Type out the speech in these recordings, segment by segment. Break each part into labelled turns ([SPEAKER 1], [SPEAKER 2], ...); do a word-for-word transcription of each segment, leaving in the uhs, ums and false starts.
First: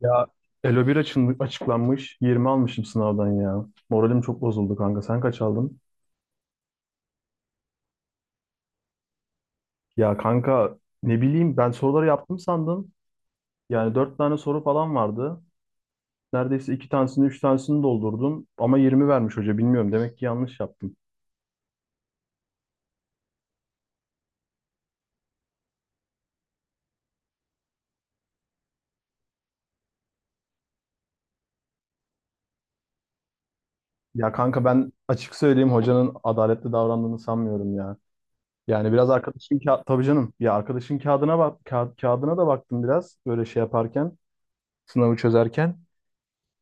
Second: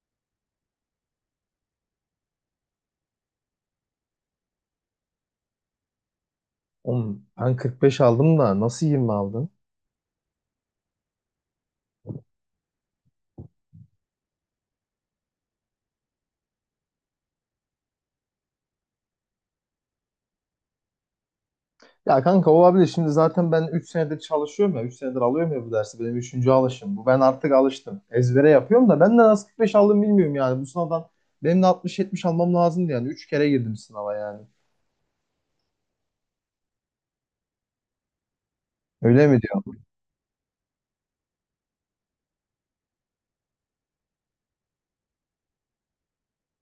[SPEAKER 1] Ya, Elo bir açın- açıklanmış. yirmi almışım sınavdan ya. Moralim çok bozuldu kanka. Sen kaç aldın?
[SPEAKER 2] Oğlum, ben kırk beş aldım da nasıl yirmi aldın?
[SPEAKER 1] Ya kanka ne bileyim, ben soruları yaptım sandım. Yani dört tane soru falan vardı. Neredeyse iki tanesini üç tanesini doldurdum. Ama yirmi vermiş hoca, bilmiyorum. Demek ki yanlış yaptım.
[SPEAKER 2] Ya kanka olabilir. Şimdi zaten ben üç senedir çalışıyorum ya. Üç senedir alıyorum ya bu dersi. Benim üçüncü alışım. Bu ben artık alıştım. Ezbere yapıyorum da ben de nasıl kırk beş aldım bilmiyorum yani. Bu sınavdan benim de altmış yetmiş almam lazımdı yani. Üç kere girdim sınava
[SPEAKER 1] Ya
[SPEAKER 2] yani.
[SPEAKER 1] kanka, ben açık söyleyeyim, hocanın adaletli davrandığını sanmıyorum ya. Yani biraz
[SPEAKER 2] Öyle mi
[SPEAKER 1] arkadaşın
[SPEAKER 2] diyor?
[SPEAKER 1] ka- tabii canım ya, arkadaşın kağıdına bak ka- kağıdına da baktım biraz, böyle şey yaparken, sınavı çözerken.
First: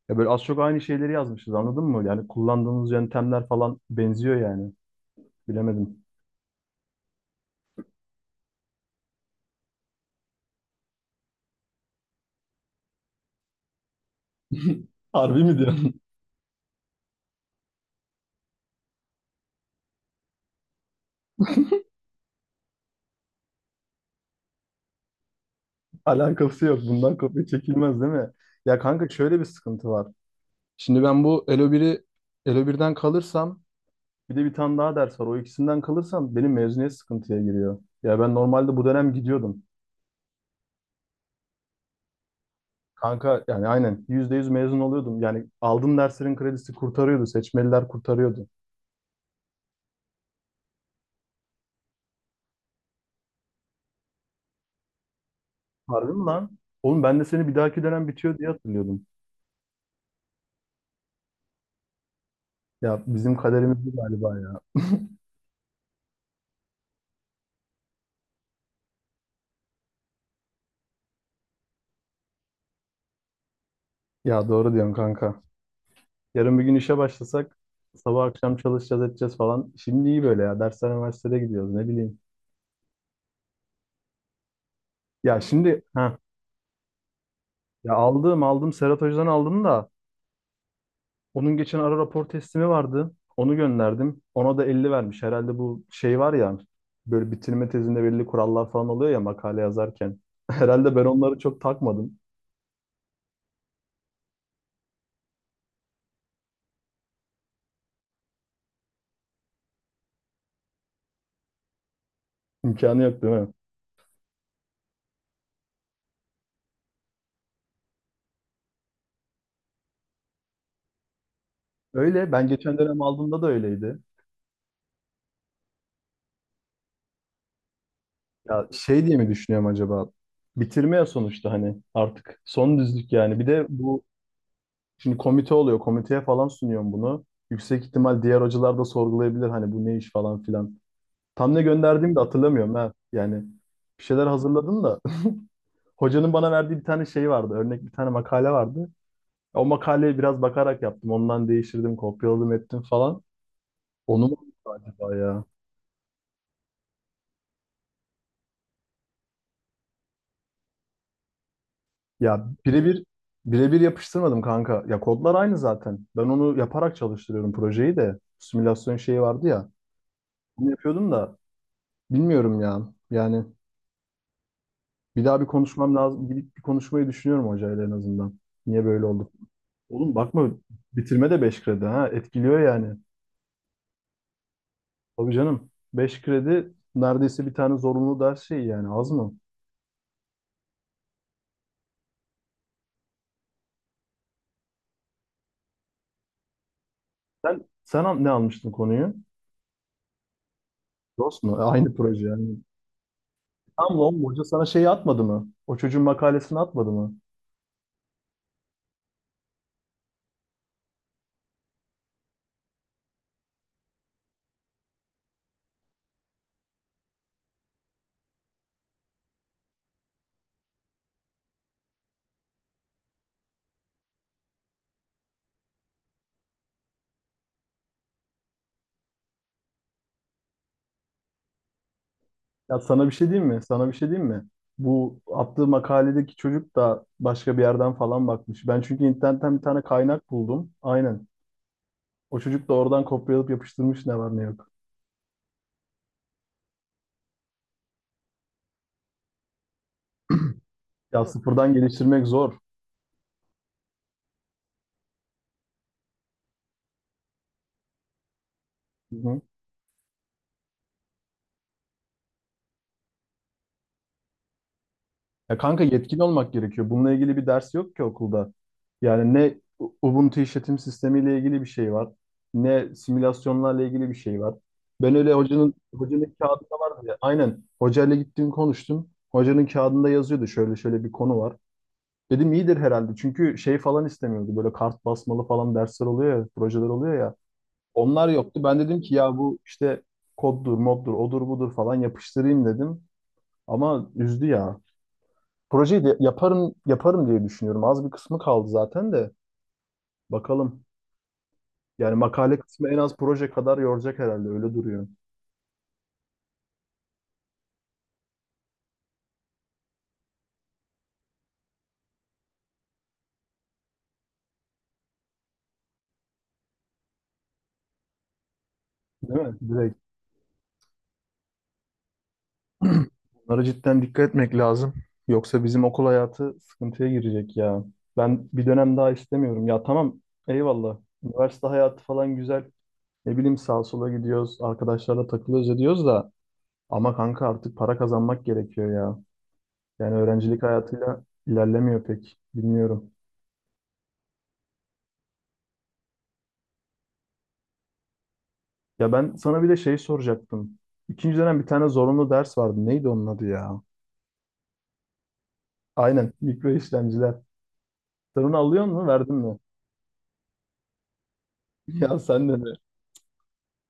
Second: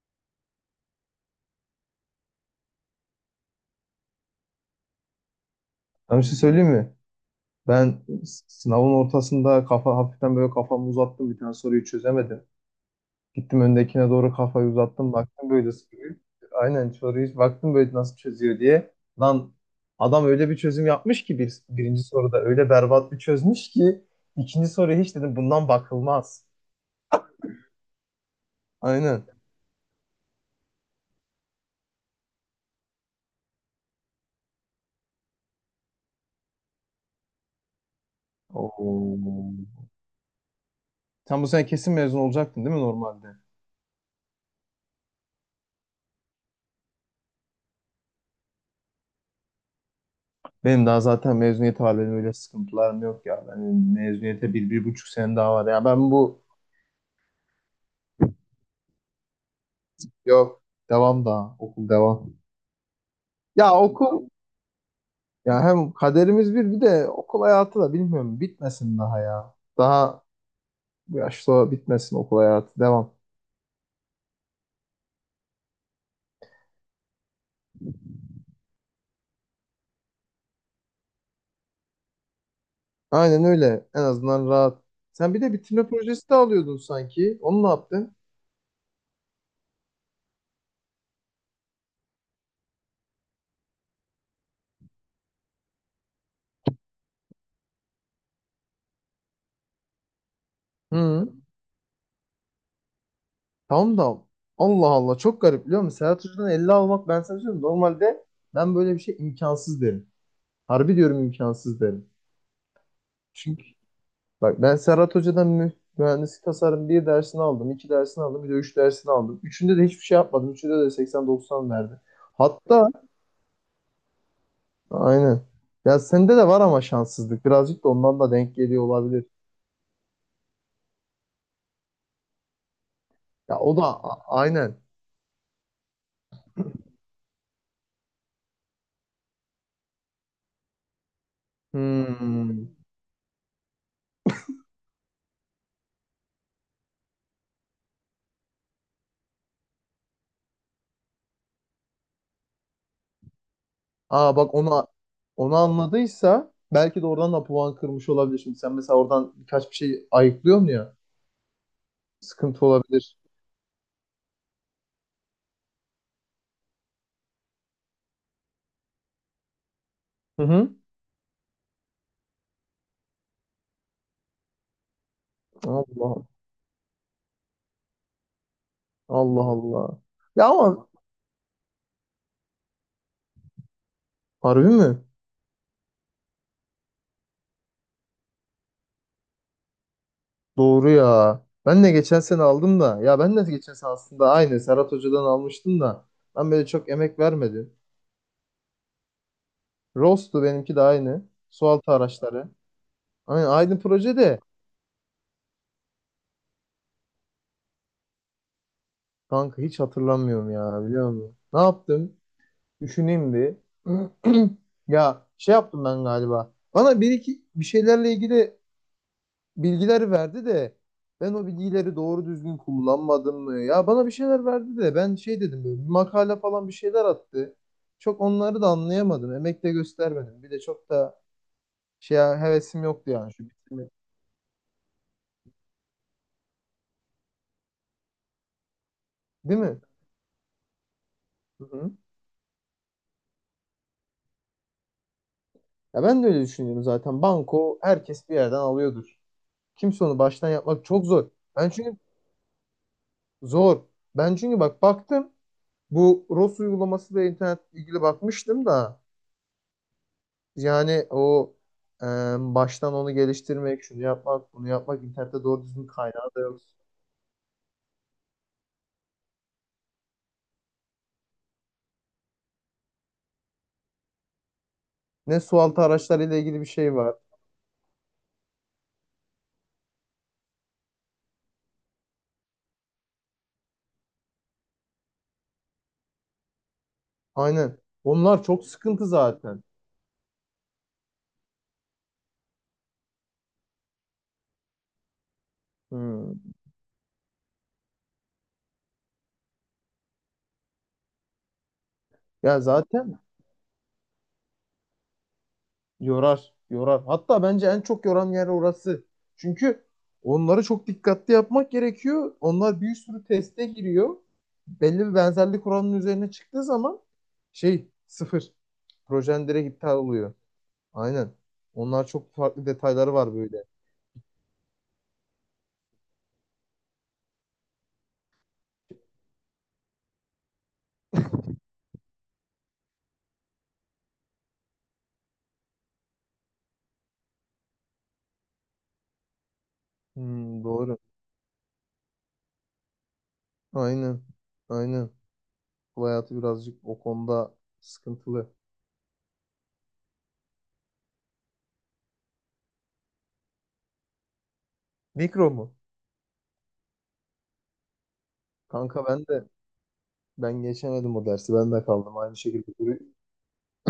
[SPEAKER 1] Ya böyle az çok aynı şeyleri yazmışız, anladın mı? Yani kullandığımız yöntemler falan benziyor yani. Bilemedim.
[SPEAKER 2] Ben bir şey söyleyeyim mi? Ben s- sınavın ortasında kafa hafiften böyle kafamı uzattım. Bir tane soruyu çözemedim. Gittim öndekine doğru kafayı uzattım.
[SPEAKER 1] Harbi
[SPEAKER 2] Baktım
[SPEAKER 1] mi
[SPEAKER 2] böyle
[SPEAKER 1] diyorsun?
[SPEAKER 2] soruyu. Aynen soruyu hiç baktım böyle nasıl çözüyor diye. Lan adam öyle bir çözüm yapmış ki bir, birinci soruda öyle berbat bir çözmüş ki ikinci soruya hiç dedim bundan bakılmaz.
[SPEAKER 1] Alakası yok. Bundan kopya çekilmez değil mi? Ya kanka,
[SPEAKER 2] Aynen.
[SPEAKER 1] şöyle bir sıkıntı var. Şimdi ben bu Elo biri, Elo birden kalırsam, bir de bir tane daha ders var. O ikisinden kalırsam benim mezuniyet sıkıntıya giriyor. Ya ben normalde bu
[SPEAKER 2] Oo.
[SPEAKER 1] dönem gidiyordum.
[SPEAKER 2] Sen bu sene kesin mezun olacaktın değil mi normalde?
[SPEAKER 1] Kanka yani aynen, yüzde yüz mezun oluyordum. Yani aldığım derslerin kredisi kurtarıyordu. Seçmeliler kurtarıyordu.
[SPEAKER 2] Benim daha zaten mezuniyet var. Benim öyle sıkıntılarım yok ya. Benim mezuniyete bir, bir buçuk sene daha var. Ya ben
[SPEAKER 1] Harbi mi
[SPEAKER 2] bu
[SPEAKER 1] lan? Oğlum, ben de seni bir dahaki dönem bitiyor diye hatırlıyordum.
[SPEAKER 2] yok. Devam daha. Okul devam.
[SPEAKER 1] Ya bizim
[SPEAKER 2] Ya
[SPEAKER 1] kaderimiz bu
[SPEAKER 2] okul
[SPEAKER 1] galiba ya.
[SPEAKER 2] Ya hem kaderimiz bir bir de okul hayatı da bilmiyorum bitmesin daha ya. Daha bu yaşta bitmesin okul hayatı devam.
[SPEAKER 1] Ya doğru diyorsun kanka. Yarın bir gün işe başlasak, sabah akşam çalışacağız edeceğiz falan. Şimdi iyi böyle ya. Dersler, üniversitede gidiyoruz, ne bileyim.
[SPEAKER 2] Aynen öyle en azından rahat. Sen
[SPEAKER 1] Ya
[SPEAKER 2] bir de
[SPEAKER 1] şimdi
[SPEAKER 2] bitirme
[SPEAKER 1] ha,
[SPEAKER 2] projesi de alıyordun sanki. Onu ne
[SPEAKER 1] ya
[SPEAKER 2] yaptın?
[SPEAKER 1] aldım aldım, Serhat Hoca'dan aldım da onun geçen ara rapor teslimi vardı. Onu gönderdim. Ona da elli vermiş. Herhalde bu şey var ya, böyle bitirme tezinde belli kurallar falan oluyor ya, makale yazarken. Herhalde ben
[SPEAKER 2] Hı.
[SPEAKER 1] onları çok takmadım.
[SPEAKER 2] Tamam da. Allah Allah, çok garip biliyor musun? Serhat Hoca'dan elli almak, ben sana söylüyorum. Normalde ben böyle bir şey imkansız derim. Harbi diyorum, imkansız derim.
[SPEAKER 1] İmkanı yok değil mi?
[SPEAKER 2] Çünkü bak ben Serhat Hoca'dan mü- mühendislik tasarım bir dersini aldım, iki dersini aldım, bir de üç dersini aldım. Üçünde de hiçbir şey yapmadım. Üçünde de seksen doksan verdi.
[SPEAKER 1] Öyle. Ben geçen
[SPEAKER 2] Hatta
[SPEAKER 1] dönem aldığımda da öyleydi.
[SPEAKER 2] aynen. Ya sende de var ama şanssızlık. Birazcık da ondan da denk
[SPEAKER 1] Ya
[SPEAKER 2] geliyor
[SPEAKER 1] şey diye
[SPEAKER 2] olabilir.
[SPEAKER 1] mi düşünüyorum acaba? Bitirme ya, sonuçta hani artık son düzlük yani. Bir
[SPEAKER 2] Ya
[SPEAKER 1] de
[SPEAKER 2] o da
[SPEAKER 1] bu
[SPEAKER 2] a- aynen.
[SPEAKER 1] şimdi komite oluyor. Komiteye falan sunuyorum bunu. Yüksek ihtimal diğer hocalar da sorgulayabilir hani, bu ne iş falan filan. Tam ne gönderdiğimi de
[SPEAKER 2] Hmm.
[SPEAKER 1] hatırlamıyorum ha. Yani bir şeyler hazırladım da. Hocanın bana verdiği bir tane şey vardı. Örnek bir tane makale vardı. O makaleye biraz bakarak yaptım. Ondan değiştirdim, kopyaladım, ettim falan. Onu
[SPEAKER 2] Aa
[SPEAKER 1] mu
[SPEAKER 2] bak, onu
[SPEAKER 1] acaba ya?
[SPEAKER 2] onu anladıysa belki de oradan da puan kırmış olabilir. Şimdi sen mesela oradan birkaç bir şey ayıklıyorsun ya.
[SPEAKER 1] Ya
[SPEAKER 2] Sıkıntı
[SPEAKER 1] birebir
[SPEAKER 2] olabilir.
[SPEAKER 1] birebir yapıştırmadım kanka. Ya kodlar aynı zaten. Ben onu yaparak çalıştırıyorum projeyi de. Simülasyon şeyi vardı ya.
[SPEAKER 2] Hı
[SPEAKER 1] Onu
[SPEAKER 2] hı.
[SPEAKER 1] yapıyordum da, bilmiyorum ya. Yani bir daha bir konuşmam
[SPEAKER 2] Allah
[SPEAKER 1] lazım. Gidip bir konuşmayı düşünüyorum hocayla en azından. Niye böyle oldu?
[SPEAKER 2] Allah Allah.
[SPEAKER 1] Oğlum
[SPEAKER 2] Ya
[SPEAKER 1] bakma,
[SPEAKER 2] ama
[SPEAKER 1] bitirme de beş kredi ha. Etkiliyor yani.
[SPEAKER 2] harbi mi?
[SPEAKER 1] Tabii canım. Beş kredi neredeyse bir tane zorunlu ders şeyi, yani az mı?
[SPEAKER 2] Doğru ya. Ben de geçen sene aldım da. Ya ben de geçen sene aslında aynı Serhat Hoca'dan almıştım da. Ben böyle çok emek
[SPEAKER 1] Sen
[SPEAKER 2] vermedim.
[SPEAKER 1] sen al- ne almıştın konuyu?
[SPEAKER 2] Rostu benimki de aynı.
[SPEAKER 1] DOS mu? E,
[SPEAKER 2] Sualtı
[SPEAKER 1] aynı proje
[SPEAKER 2] araçları.
[SPEAKER 1] yani.
[SPEAKER 2] Aynı, aynı
[SPEAKER 1] Tamam
[SPEAKER 2] proje
[SPEAKER 1] lan,
[SPEAKER 2] de.
[SPEAKER 1] hoca sana şeyi atmadı mı? O çocuğun makalesini atmadı mı?
[SPEAKER 2] Kanka hiç hatırlamıyorum ya, biliyor musun? Ne yaptım? Düşüneyim bir. Ya şey yaptım ben galiba. Bana bir iki bir şeylerle ilgili bilgiler verdi de ben o bilgileri doğru düzgün kullanmadım mı? Ya bana bir şeyler verdi de ben şey dedim, böyle bir makale falan bir şeyler attı. Çok onları da anlayamadım. Emek de göstermedim. Bir de çok da şey
[SPEAKER 1] Ya
[SPEAKER 2] hevesim
[SPEAKER 1] sana bir
[SPEAKER 2] yoktu
[SPEAKER 1] şey
[SPEAKER 2] yani şu
[SPEAKER 1] diyeyim mi?
[SPEAKER 2] bitirme.
[SPEAKER 1] Sana bir şey diyeyim mi? Bu attığı makaledeki çocuk da başka bir yerden falan bakmış. Ben çünkü internetten
[SPEAKER 2] Değil
[SPEAKER 1] bir
[SPEAKER 2] mi?
[SPEAKER 1] tane kaynak buldum. Aynen.
[SPEAKER 2] Hı-hı.
[SPEAKER 1] O çocuk da oradan kopyalayıp yapıştırmış, ne var ne yok.
[SPEAKER 2] Ya ben de öyle düşünüyorum zaten. Banko herkes bir yerden alıyordur. Kimse onu baştan yapmak çok
[SPEAKER 1] Ya
[SPEAKER 2] zor. Ben
[SPEAKER 1] sıfırdan
[SPEAKER 2] çünkü
[SPEAKER 1] geliştirmek zor.
[SPEAKER 2] zor. Ben çünkü bak baktım, bu ROS uygulaması ve internet ilgili bakmıştım da.
[SPEAKER 1] Hı hı.
[SPEAKER 2] Yani o, e, baştan onu geliştirmek, şunu yapmak, bunu yapmak, internette
[SPEAKER 1] Ya
[SPEAKER 2] doğru
[SPEAKER 1] kanka,
[SPEAKER 2] düzgün
[SPEAKER 1] yetkin
[SPEAKER 2] kaynağı da
[SPEAKER 1] olmak
[SPEAKER 2] yok.
[SPEAKER 1] gerekiyor. Bununla ilgili bir ders yok ki okulda. Yani ne U- Ubuntu işletim sistemiyle ilgili bir şey var. Ne simülasyonlarla ilgili bir şey var. Ben öyle,
[SPEAKER 2] Ne
[SPEAKER 1] hocanın
[SPEAKER 2] sualtı
[SPEAKER 1] hocanın
[SPEAKER 2] araçlarıyla ilgili bir
[SPEAKER 1] kağıdında
[SPEAKER 2] şey
[SPEAKER 1] vardı
[SPEAKER 2] var.
[SPEAKER 1] ya. Aynen. Hocayla gittim konuştum. Hocanın kağıdında yazıyordu şöyle şöyle bir konu var. Dedim iyidir herhalde. Çünkü şey falan istemiyordu. Böyle kart basmalı falan dersler oluyor ya, projeler oluyor ya.
[SPEAKER 2] Aynen.
[SPEAKER 1] Onlar
[SPEAKER 2] Onlar
[SPEAKER 1] yoktu.
[SPEAKER 2] çok
[SPEAKER 1] Ben dedim
[SPEAKER 2] sıkıntı
[SPEAKER 1] ki ya bu
[SPEAKER 2] zaten.
[SPEAKER 1] işte koddur, moddur, odur budur falan yapıştırayım dedim. Ama üzdü ya. Projeyi de
[SPEAKER 2] Hmm.
[SPEAKER 1] yaparım, yaparım diye düşünüyorum. Az bir kısmı kaldı zaten de. Bakalım. Yani makale
[SPEAKER 2] Ya
[SPEAKER 1] kısmı en az
[SPEAKER 2] zaten
[SPEAKER 1] proje kadar yoracak herhalde. Öyle duruyor.
[SPEAKER 2] yorar, yorar. Hatta bence en çok yoran yer orası. Çünkü onları çok dikkatli yapmak gerekiyor. Onlar bir sürü teste giriyor. Belli bir benzerlik oranının üzerine çıktığı zaman şey, sıfır.
[SPEAKER 1] Değil
[SPEAKER 2] Projen
[SPEAKER 1] mi?
[SPEAKER 2] direkt
[SPEAKER 1] Direkt.
[SPEAKER 2] iptal oluyor. Aynen. Onlar çok farklı detayları var
[SPEAKER 1] Bunlara
[SPEAKER 2] böyle.
[SPEAKER 1] cidden dikkat etmek lazım. Yoksa bizim okul hayatı sıkıntıya girecek ya. Ben bir dönem daha istemiyorum. Ya tamam, eyvallah. Üniversite hayatı falan güzel. Ne bileyim, sağa sola gidiyoruz. Arkadaşlarla takılıyoruz ediyoruz da. Ama kanka, artık para kazanmak gerekiyor ya. Yani öğrencilik
[SPEAKER 2] Hmm, doğru.
[SPEAKER 1] hayatıyla ilerlemiyor pek. Bilmiyorum.
[SPEAKER 2] Aynen. Aynen. Bu hayatı birazcık o konuda sıkıntılı.
[SPEAKER 1] Ya ben sana bir de şey soracaktım. İkinci dönem bir tane zorunlu ders vardı. Neydi onun adı ya?
[SPEAKER 2] Mikro mu?
[SPEAKER 1] Aynen, mikro işlemciler. Sen onu alıyor
[SPEAKER 2] Kanka
[SPEAKER 1] musun?
[SPEAKER 2] ben
[SPEAKER 1] Verdin
[SPEAKER 2] de
[SPEAKER 1] mi?
[SPEAKER 2] ben geçemedim o dersi. Ben de kaldım
[SPEAKER 1] Ya
[SPEAKER 2] aynı
[SPEAKER 1] sen de,
[SPEAKER 2] şekilde. duruyor-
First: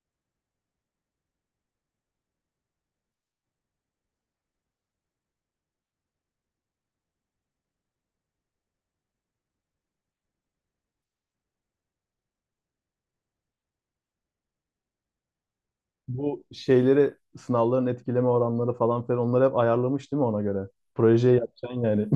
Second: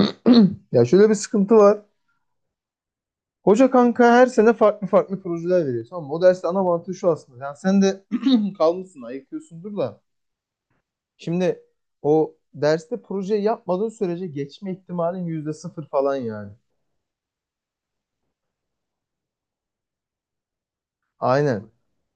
[SPEAKER 2] Ya şöyle bir sıkıntı var. Hoca kanka her sene farklı farklı projeler veriyor. Tamam mı? O derste ana mantığı şu aslında. Yani sen de kalmışsın, ayıkıyorsundur da. Şimdi o derste proje yapmadığın sürece geçme ihtimalin yüzde sıfır falan
[SPEAKER 1] bu
[SPEAKER 2] yani.
[SPEAKER 1] şeyleri, sınavların etkileme oranları falan filan, onları hep ayarlamış değil mi ona göre? Projeyi
[SPEAKER 2] Aynen.
[SPEAKER 1] yapacaksın yani.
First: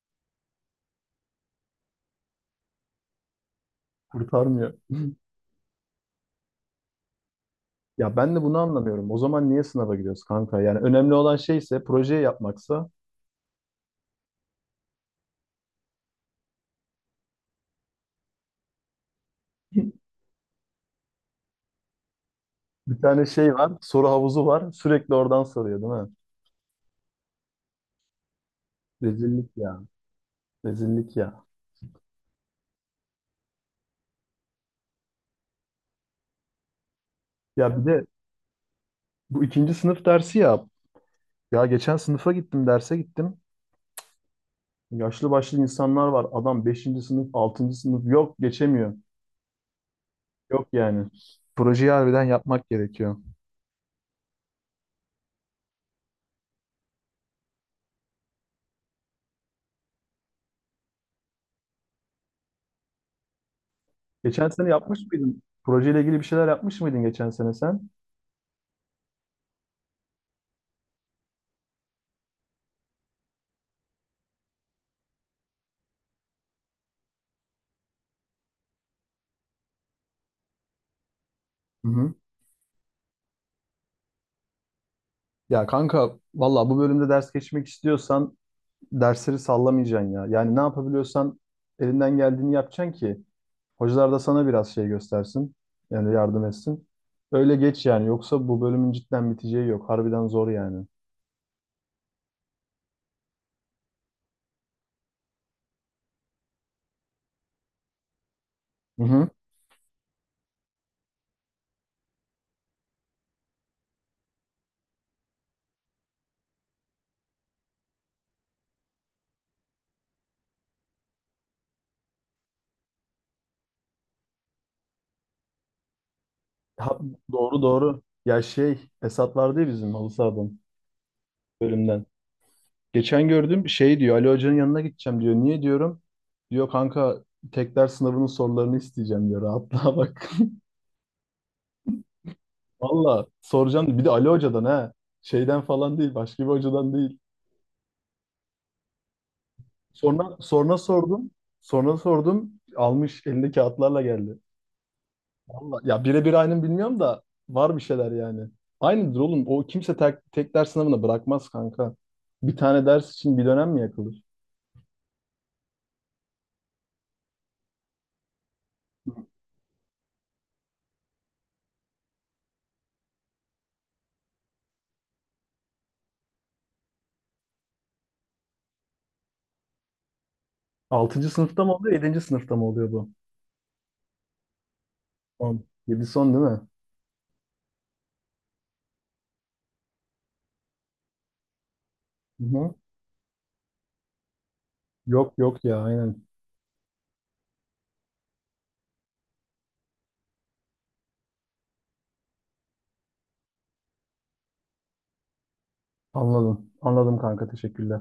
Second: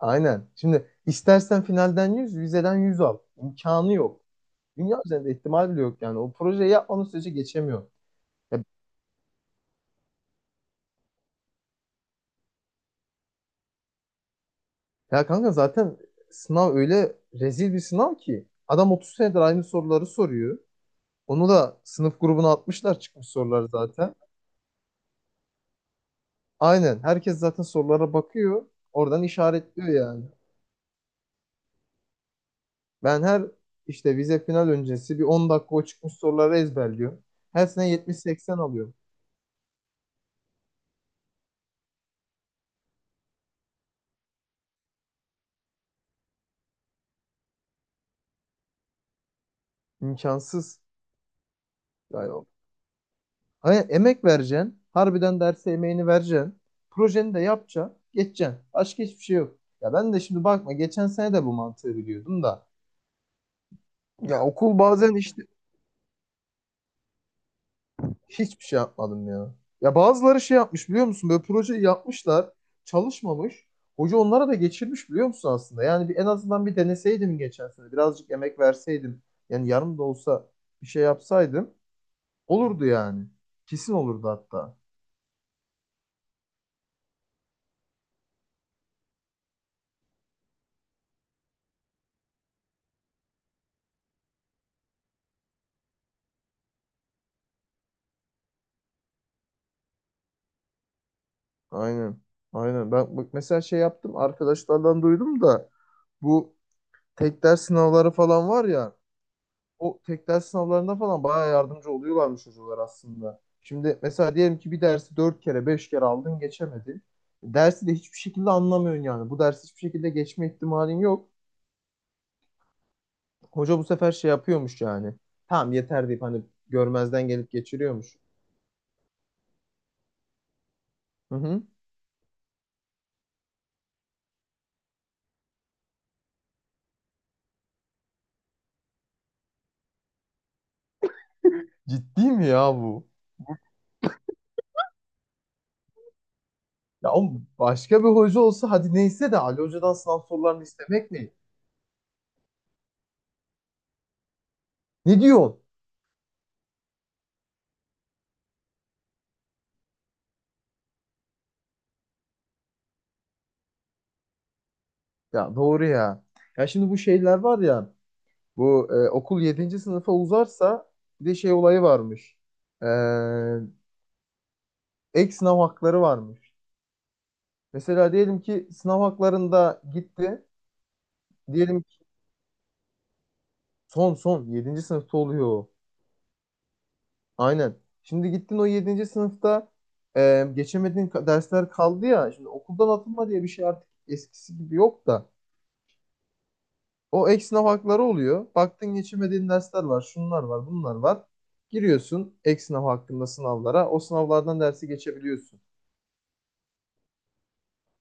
[SPEAKER 2] Aynen. Şimdi istersen finalden yüz, vizeden yüz al. İmkanı yok.
[SPEAKER 1] Kurtarmıyor.
[SPEAKER 2] Dünya üzerinde ihtimal bile yok yani. O projeyi yapmanın sürece geçemiyor.
[SPEAKER 1] Ya ben de bunu
[SPEAKER 2] Ya,
[SPEAKER 1] anlamıyorum. O zaman niye sınava giriyoruz kanka? Yani önemli olan şeyse, projeyi yapmaksa.
[SPEAKER 2] ya kanka zaten sınav öyle rezil bir sınav ki. Adam otuz senedir aynı soruları soruyor. Onu da sınıf grubuna atmışlar,
[SPEAKER 1] Bir tane
[SPEAKER 2] çıkmış
[SPEAKER 1] şey
[SPEAKER 2] soruları
[SPEAKER 1] var, soru
[SPEAKER 2] zaten.
[SPEAKER 1] havuzu var. Sürekli oradan soruyor değil mi?
[SPEAKER 2] Aynen. Herkes zaten sorulara bakıyor. Oradan
[SPEAKER 1] Rezillik ya.
[SPEAKER 2] işaretliyor yani.
[SPEAKER 1] Rezillik ya.
[SPEAKER 2] Ben her işte vize final öncesi bir on dakika o çıkmış soruları ezberliyorum. Her
[SPEAKER 1] Ya bir
[SPEAKER 2] sene
[SPEAKER 1] de
[SPEAKER 2] yetmiş seksen alıyorum.
[SPEAKER 1] bu ikinci sınıf dersi ya. Ya geçen sınıfa gittim, derse gittim. Yaşlı başlı insanlar var. Adam beşinci sınıf, altıncı sınıf. Yok, geçemiyor. Yok
[SPEAKER 2] İmkansız.
[SPEAKER 1] yani. Projeyi harbiden
[SPEAKER 2] Yani
[SPEAKER 1] yapmak gerekiyor.
[SPEAKER 2] aynen, emek vereceksin. Harbiden derse emeğini vereceksin. Projeni de yapacaksın. Geçeceksin. Başka hiçbir şey yok. Ya ben de şimdi bakma, geçen sene de bu mantığı biliyordum da. Ya
[SPEAKER 1] Geçen sene
[SPEAKER 2] okul
[SPEAKER 1] yapmış
[SPEAKER 2] bazen
[SPEAKER 1] mıydın?
[SPEAKER 2] işte
[SPEAKER 1] Projeyle ilgili bir şeyler yapmış mıydın geçen sene sen?
[SPEAKER 2] hiçbir şey yapmadım ya. Ya bazıları şey yapmış, biliyor musun? Böyle projeyi yapmışlar. Çalışmamış. Hoca onlara da geçirmiş, biliyor musun aslında? Yani bir, en azından bir deneseydim geçen sene. Birazcık emek verseydim. Yani yarım da olsa bir şey yapsaydım.
[SPEAKER 1] Hı hı.
[SPEAKER 2] Olurdu yani. Kesin olurdu hatta.
[SPEAKER 1] Ya kanka valla, bu bölümde ders geçmek istiyorsan dersleri sallamayacaksın ya. Yani ne yapabiliyorsan, elinden geldiğini yapacaksın ki hocalar da sana biraz şey göstersin. Yani yardım etsin. Öyle geç, yani yoksa bu bölümün cidden biteceği yok. Harbiden zor yani.
[SPEAKER 2] Aynen. Aynen. Ben bak mesela şey yaptım, arkadaşlardan duydum da bu tek ders sınavları falan var ya,
[SPEAKER 1] Hı hı.
[SPEAKER 2] o tek ders sınavlarında falan bayağı yardımcı oluyorlarmış çocuklar aslında. Şimdi mesela diyelim ki bir dersi dört kere beş kere aldın, geçemedin. Dersi de hiçbir şekilde anlamıyorsun yani. Bu dersi hiçbir şekilde geçme ihtimalin yok. Hoca bu sefer şey yapıyormuş yani. Tamam yeter deyip hani,
[SPEAKER 1] Ha,
[SPEAKER 2] görmezden gelip
[SPEAKER 1] doğru doğru.
[SPEAKER 2] geçiriyormuş.
[SPEAKER 1] Ya şey, Esat vardı ya, bizim halı sahadan,
[SPEAKER 2] Hı hı.
[SPEAKER 1] bölümden. Geçen gördüm, şey diyor, Ali Hoca'nın yanına gideceğim diyor. Niye diyorum? Diyor kanka, tekrar sınavının sorularını isteyeceğim diyor. Rahatlığa bak.
[SPEAKER 2] Ciddi mi ya bu?
[SPEAKER 1] Valla soracağım. Bir de Ali Hoca'dan ha. Şeyden falan değil. Başka bir hocadan
[SPEAKER 2] Ya
[SPEAKER 1] değil.
[SPEAKER 2] o başka bir hoca olsa hadi neyse de, Ali Hoca'dan sınav
[SPEAKER 1] Sonra,
[SPEAKER 2] sorularını
[SPEAKER 1] sonra
[SPEAKER 2] istemek
[SPEAKER 1] sordum.
[SPEAKER 2] ne.
[SPEAKER 1] Sonra sordum. Almış elinde kağıtlarla geldi.
[SPEAKER 2] Ne diyor?
[SPEAKER 1] Allah- Ya birebir aynı mı bilmiyorum da, var bir şeyler yani. Aynıdır oğlum. O kimse tek, tek ders sınavına bırakmaz kanka. Bir tane ders için bir dönem mi yakılır?
[SPEAKER 2] Ya doğru ya. Ya şimdi bu şeyler var ya. Bu e, okul yedinci sınıfa uzarsa bir de şey olayı varmış. E, Ek sınav hakları varmış. Mesela diyelim ki sınav haklarında gitti.
[SPEAKER 1] Altıncı sınıfta mı
[SPEAKER 2] Diyelim
[SPEAKER 1] oluyor,
[SPEAKER 2] ki
[SPEAKER 1] yedinci sınıfta mı oluyor bu?
[SPEAKER 2] son son yedinci sınıfta oluyor.
[SPEAKER 1] Son.
[SPEAKER 2] o.
[SPEAKER 1] Yedi son değil mi?
[SPEAKER 2] Aynen. Şimdi gittin o yedinci sınıfta e, geçemediğin ka- dersler kaldı ya. Şimdi
[SPEAKER 1] Hı-hı.
[SPEAKER 2] okuldan atılma diye bir şey artık eskisi gibi yok
[SPEAKER 1] Yok
[SPEAKER 2] da.
[SPEAKER 1] yok ya aynen.
[SPEAKER 2] O ek sınav hakları oluyor. Baktın, geçirmediğin dersler var, şunlar var, bunlar var. Giriyorsun ek sınav hakkında sınavlara. O sınavlardan dersi geçebiliyorsun.
[SPEAKER 1] Anladım. Anladım kanka, teşekkürler.